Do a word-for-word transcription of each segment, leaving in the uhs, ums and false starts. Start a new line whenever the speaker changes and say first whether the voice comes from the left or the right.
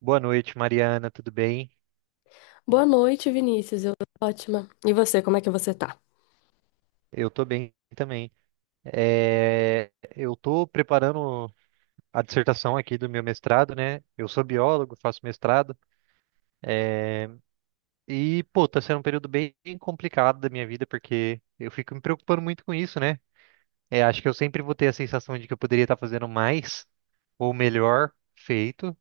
right: Boa noite, Mariana, tudo bem?
left: Boa noite, Vinícius. Eu tô ótima. E você, como é que você tá?
right: Eu tô bem também. É, eu tô preparando a dissertação aqui do meu mestrado, né? Eu sou biólogo, faço mestrado e, pô, tá sendo um período bem complicado da minha vida porque eu fico me preocupando muito com isso, né? É, acho que eu sempre vou ter a sensação de que eu poderia estar fazendo mais ou melhor feito.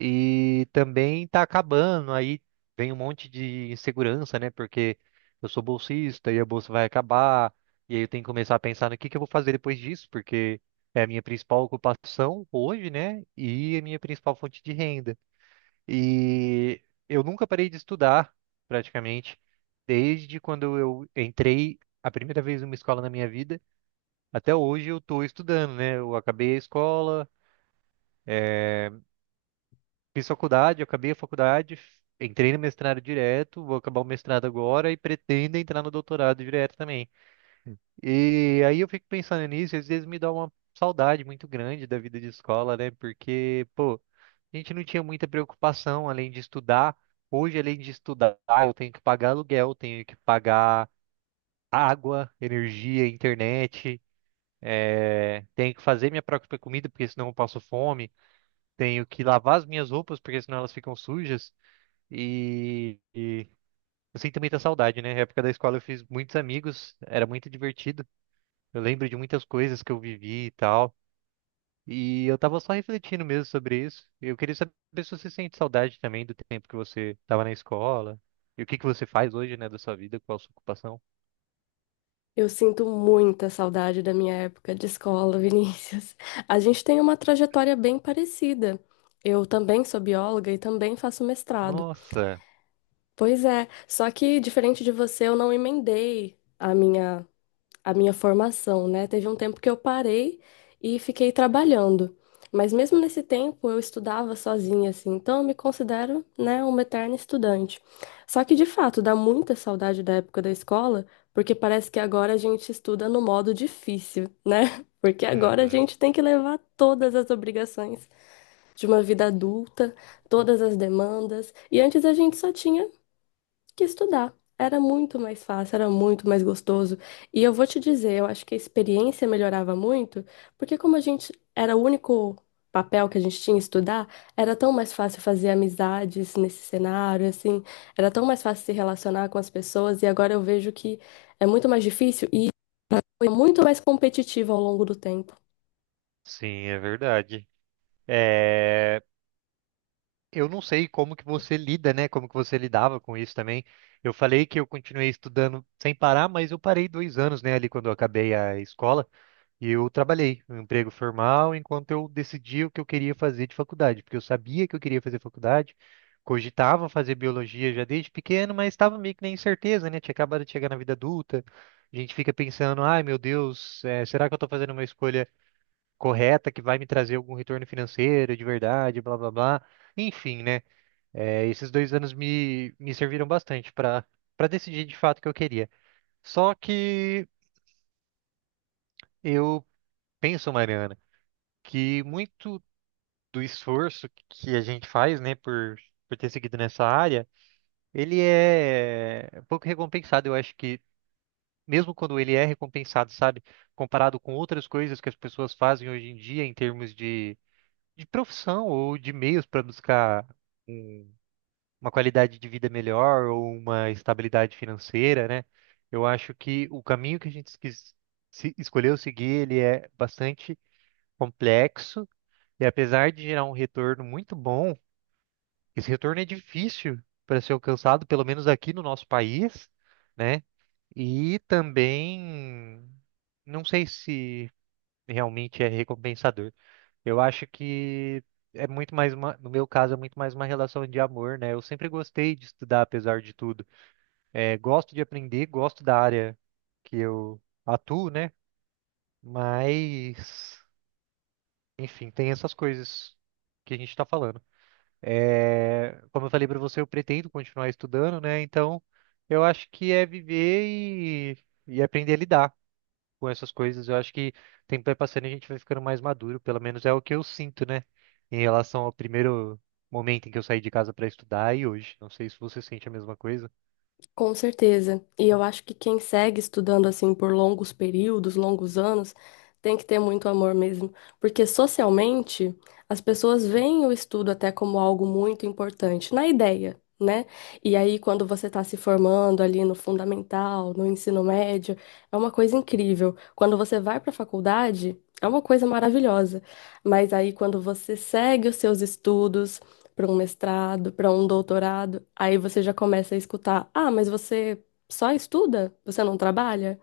right: E também tá acabando, aí vem um monte de insegurança, né? Porque eu sou bolsista e a bolsa vai acabar, e aí eu tenho que começar a pensar no que que eu vou fazer depois disso, porque é a minha principal ocupação hoje, né? E a minha principal fonte de renda. E eu nunca parei de estudar, praticamente, desde quando eu entrei a primeira vez numa escola na minha vida, até hoje eu tô estudando, né? Eu acabei a escola. eh, Fiz faculdade, acabei a faculdade, entrei no mestrado direto, vou acabar o mestrado agora e pretendo entrar no doutorado direto também. E aí eu fico pensando nisso, e às vezes me dá uma saudade muito grande da vida de escola, né? Porque, pô, a gente não tinha muita preocupação além de estudar. Hoje, além de estudar, eu tenho que pagar aluguel, tenho que pagar água, energia, internet, eh, tenho que fazer minha própria comida, porque senão eu passo fome, tenho que lavar as minhas roupas, porque senão elas ficam sujas. E, e eu sinto muita saudade, né? Na época da escola eu fiz muitos amigos, era muito divertido. Eu lembro de muitas coisas que eu vivi e tal. E eu tava só refletindo mesmo sobre isso. Eu queria saber se você sente saudade também do tempo que você tava na escola. E o que que você faz hoje, né, da sua vida, qual a sua ocupação?
left: Eu sinto muita saudade da minha época de escola, Vinícius. A gente tem uma trajetória bem parecida. Eu também sou bióloga e também faço mestrado.
right: Nossa!
left: Pois é, só que diferente de você, eu não emendei a minha a minha formação, né? Teve um tempo que eu parei e fiquei trabalhando. Mas mesmo nesse tempo eu estudava sozinha, assim, então eu me considero, né, uma eterna estudante. Só que de fato dá muita saudade da época da escola, porque parece que agora a gente estuda no modo difícil, né? Porque agora a
right: Uhum.
left: gente tem que levar todas as obrigações de uma vida adulta, todas as demandas, e antes a gente só tinha que estudar. Era muito mais fácil, era muito mais gostoso. E eu vou te dizer, eu acho que a experiência melhorava muito, porque como a gente era o único papel que a gente tinha estudar, era tão mais fácil fazer amizades nesse cenário, assim, era tão mais fácil se relacionar com as pessoas, e agora eu vejo que é muito mais difícil e foi muito mais competitivo ao longo do tempo.
right: Sim, é verdade. É. Eu não sei como que você lida, né? Como que você lidava com isso também. Eu falei que eu continuei estudando sem parar, mas eu parei dois anos, né? Ali quando eu acabei a escola e eu trabalhei um emprego formal enquanto eu decidia o que eu queria fazer de faculdade, porque eu sabia que eu queria fazer faculdade, cogitava fazer biologia já desde pequeno, mas estava meio que na incerteza, né? Tinha acabado de chegar na vida adulta, a gente fica pensando, ai meu Deus, eh, será que eu estou fazendo uma escolha correta que vai me trazer algum retorno financeiro de verdade, blá blá blá. Enfim, né? É, esses dois anos me, me serviram bastante para para decidir de fato o que eu queria. Só que eu penso, Mariana, que muito do esforço que a gente faz, né, por, por ter seguido nessa área, ele é um pouco recompensado. Eu acho que mesmo quando ele é recompensado, sabe, comparado com outras coisas que as pessoas fazem hoje em dia em termos de, de, profissão ou de meios para buscar um uma qualidade de vida melhor ou uma estabilidade financeira, né? Eu acho que o caminho que a gente esquis- se- escolheu seguir, ele é bastante complexo e apesar de gerar um retorno muito bom, esse retorno é difícil para ser alcançado, pelo menos aqui no nosso país, né? E também não sei se realmente é recompensador. Eu acho que é muito mais uma, no meu caso, é muito mais uma relação de amor, né? Eu sempre gostei de estudar, apesar de tudo. É, gosto de aprender, gosto da área que eu atuo, né? Mas, enfim, tem essas coisas que a gente está falando. É, como eu falei para você, eu pretendo continuar estudando, né? Então, eu acho que é viver e, e aprender a lidar com essas coisas. Eu acho que o tempo vai passando e a gente vai ficando mais maduro, pelo menos é o que eu sinto, né? Em relação ao primeiro momento em que eu saí de casa para estudar e hoje. Não sei se você sente a mesma coisa.
left: Com certeza. E eu acho que quem segue estudando assim por longos períodos, longos anos, tem que ter muito amor mesmo, porque socialmente as pessoas veem o estudo até como algo muito importante, na ideia, né? E aí quando você está se formando ali no fundamental, no ensino médio, é uma coisa incrível. Quando você vai para a faculdade, é uma coisa maravilhosa. Mas aí quando você segue os seus estudos para um mestrado, para um doutorado. Aí você já começa a escutar: ah, mas você só estuda? Você não trabalha?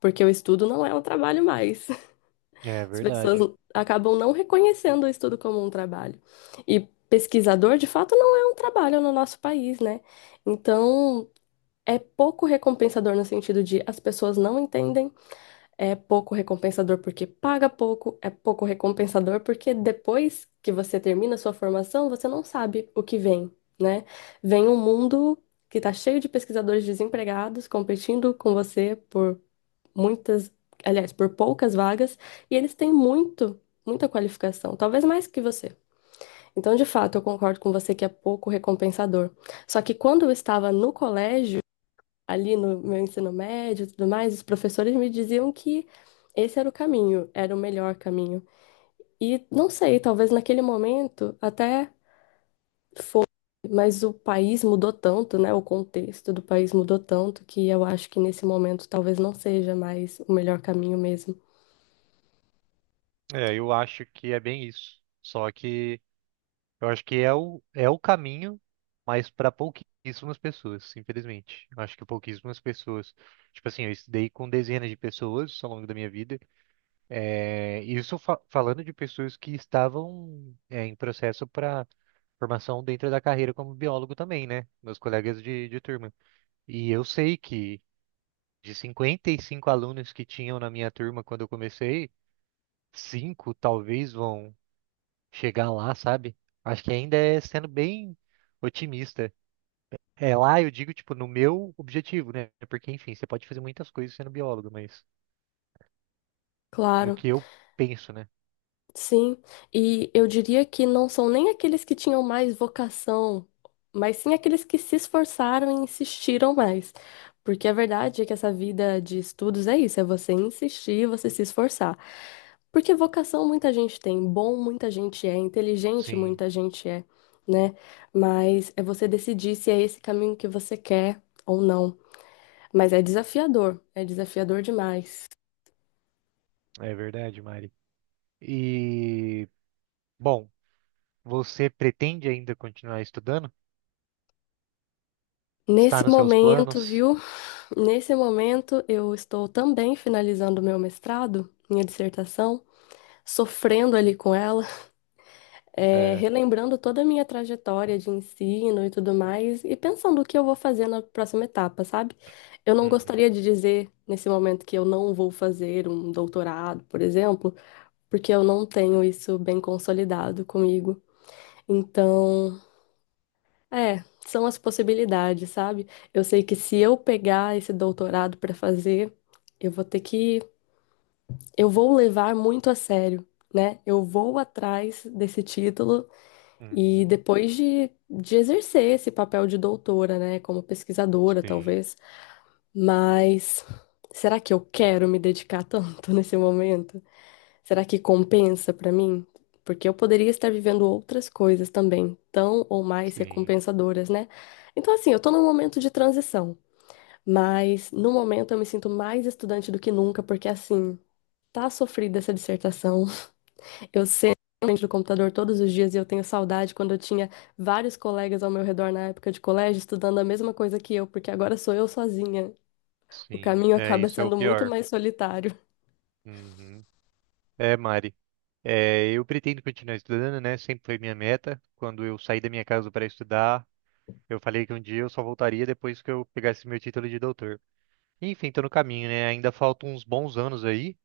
left: Porque o estudo não é um trabalho mais.
right: É
left: As
right: verdade.
left: pessoas acabam não reconhecendo o estudo como um trabalho. E pesquisador, de fato, não é um trabalho no nosso país, né? Então, é pouco recompensador no sentido de as pessoas não entendem. É pouco recompensador porque paga pouco, é pouco recompensador porque depois que você termina a sua formação, você não sabe o que vem, né? Vem um mundo que está cheio de pesquisadores desempregados competindo com você por muitas, aliás, por poucas vagas, e eles têm muito, muita qualificação, talvez mais que você. Então, de fato, eu concordo com você que é pouco recompensador. Só que quando eu estava no colégio, ali no meu ensino médio e tudo mais, os professores me diziam que esse era o caminho, era o melhor caminho. E não sei, talvez naquele momento até foi, mas o país mudou tanto, né? O contexto do país mudou tanto que eu acho que nesse momento talvez não seja mais o melhor caminho mesmo.
right: É, eu acho que é bem isso. Só que eu acho que é o, é o caminho, mas para pouquíssimas pessoas, infelizmente. Eu acho que pouquíssimas pessoas. Tipo assim, eu estudei com dezenas de pessoas ao longo da minha vida. É, isso fa- falando de pessoas que estavam, é, em processo para formação dentro da carreira como biólogo também, né? Meus colegas de, de, turma. E eu sei que de cinquenta e cinco alunos que tinham na minha turma quando eu comecei, cinco talvez vão chegar lá, sabe? Acho que ainda é sendo bem otimista. É, lá eu digo, tipo, no meu objetivo, né? Porque, enfim, você pode fazer muitas coisas sendo biólogo, mas no
left: Claro.
right: que eu penso, né?
left: Sim, e eu diria que não são nem aqueles que tinham mais vocação, mas sim aqueles que se esforçaram e insistiram mais. Porque a verdade é que essa vida de estudos é isso, é você insistir, você se esforçar. Porque vocação muita gente tem, bom muita gente é, inteligente
right: Sim,
left: muita gente é, né? Mas é você decidir se é esse caminho que você quer ou não. Mas é desafiador, é desafiador demais.
right: é verdade, Mari. E, bom, você pretende ainda continuar estudando? Está
left: Nesse
right: nos seus
left: momento,
right: planos?
left: viu? Nesse momento, eu estou também finalizando meu mestrado, minha dissertação, sofrendo ali com ela, é,
right: É.
left: relembrando toda a minha trajetória de ensino e tudo mais, e pensando o que eu vou fazer na próxima etapa, sabe? Eu não
right: Uhum,
left: gostaria de dizer nesse momento que eu não vou fazer um doutorado, por exemplo, porque eu não tenho isso bem consolidado comigo. Então, é, são as possibilidades, sabe? Eu sei que se eu pegar esse doutorado para fazer, eu vou ter que eu vou levar muito a sério, né? Eu vou atrás desse título e
right: uhum.
left: depois de, de exercer esse papel de doutora, né? Como pesquisadora,
right: Sim,
left: talvez. Mas será que eu quero me dedicar tanto nesse momento? Será que compensa para mim? Porque eu poderia estar vivendo outras coisas também, tão ou mais
right: sim,
left: recompensadoras, né? Então, assim, eu tô num momento de transição, mas no momento eu me sinto mais estudante do que nunca, porque assim, tá sofrida essa dissertação. Eu sento na frente do computador todos os dias e eu tenho saudade quando eu tinha vários colegas ao meu redor na época de colégio estudando a mesma coisa que eu, porque agora sou eu sozinha. O
right: sim.
left: caminho
right: É,
left: acaba
right: isso é o
left: sendo muito
right: pior.
left: mais solitário.
right: Uhum. É, Mari. É, eu pretendo continuar estudando, né? Sempre foi minha meta. Quando eu saí da minha casa para estudar, eu falei que um dia eu só voltaria depois que eu pegasse meu título de doutor. Enfim, tô no caminho, né? Ainda faltam uns bons anos aí,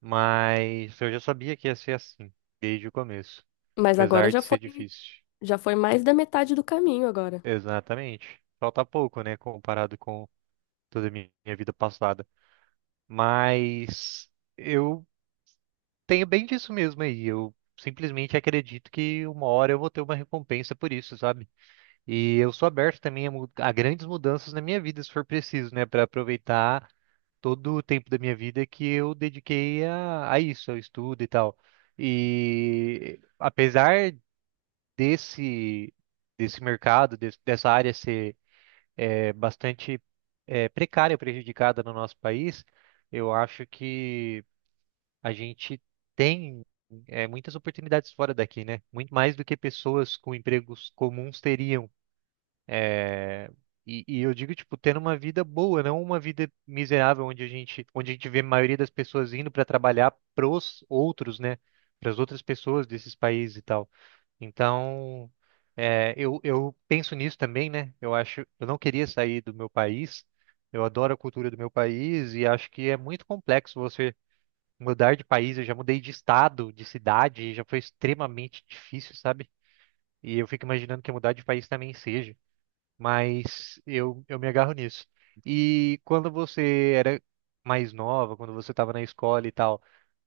right: mas eu já sabia que ia ser assim, desde o começo,
left: Mas agora
right: apesar
left: já
right: de
left: foi,
right: ser difícil.
left: já foi mais da metade do caminho agora.
right: Exatamente. Falta pouco, né? Comparado com toda a minha minha vida passada. Mas eu tenho bem disso mesmo aí. Eu simplesmente acredito que uma hora eu vou ter uma recompensa por isso, sabe? E eu sou aberto também a, mu- a grandes mudanças na minha vida, se for preciso, né? Para aproveitar todo o tempo da minha vida que eu dediquei a, a isso, ao estudo e tal. E apesar desse, desse mercado, des- dessa área ser é, bastante é, precária, prejudicada no nosso país, eu acho que a gente tem é, muitas oportunidades fora daqui, né? Muito mais do que pessoas com empregos comuns teriam. eh, E, e eu digo, tipo, tendo uma vida boa, não uma vida miserável, onde a gente, onde a gente vê a maioria das pessoas indo para trabalhar pros outros, né? Para as outras pessoas desses países e tal. Então, é, eu, eu penso nisso também, né? Eu acho, eu não queria sair do meu país. Eu adoro a cultura do meu país e acho que é muito complexo você mudar de país, eu já mudei de estado, de cidade, e já foi extremamente difícil, sabe? E eu fico imaginando que mudar de país também seja, mas eu, eu me agarro nisso. E quando você era mais nova, quando você estava na escola e tal,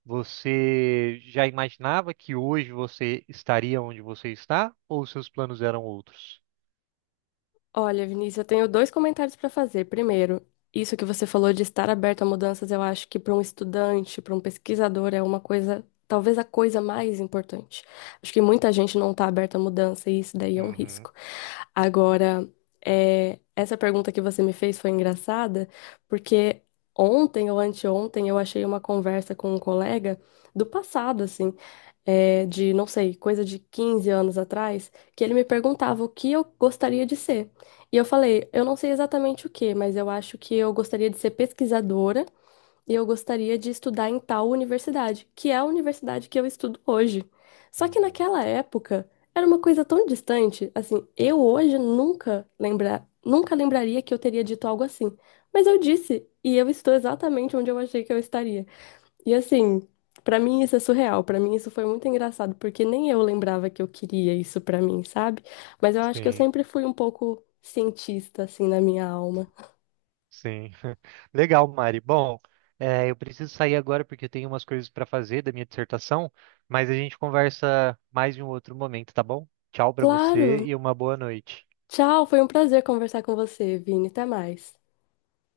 right: você já imaginava que hoje você estaria onde você está, ou seus planos eram outros?
left: Olha, Vinícius, eu tenho dois comentários para fazer. Primeiro, isso que você falou de estar aberto a mudanças, eu acho que para um estudante, para um pesquisador, é uma coisa, talvez a coisa mais importante. Acho que muita gente não está aberta a mudança e isso daí é um
right: Uhum,
left: risco. Agora, é, essa pergunta que você me fez foi engraçada, porque ontem ou anteontem eu achei uma conversa com um colega do passado, assim, é, de, não sei, coisa de quinze anos atrás, que ele me perguntava o que eu gostaria de ser. E eu falei, eu não sei exatamente o que, mas eu acho que eu gostaria de ser pesquisadora e eu gostaria de estudar em tal universidade, que é a universidade que eu estudo hoje. Só que
right: uhum.
left: naquela época era uma coisa tão distante, assim, eu hoje nunca lembra, nunca lembraria que eu teria dito algo assim. Mas eu disse, e eu estou exatamente onde eu achei que eu estaria. E assim, pra mim isso é surreal, pra mim isso foi muito engraçado, porque nem eu lembrava que eu queria isso pra mim, sabe? Mas eu acho que eu
right: Sim.
left: sempre fui um pouco cientista assim na minha alma.
right: Sim. Legal, Mari. Bom, eh, eu preciso sair agora porque eu tenho umas coisas para fazer da minha dissertação, mas a gente conversa mais em um outro momento, tá bom? Tchau para você
left: Claro.
right: e uma boa noite.
left: Tchau, foi um prazer conversar com você, Vini. Até mais.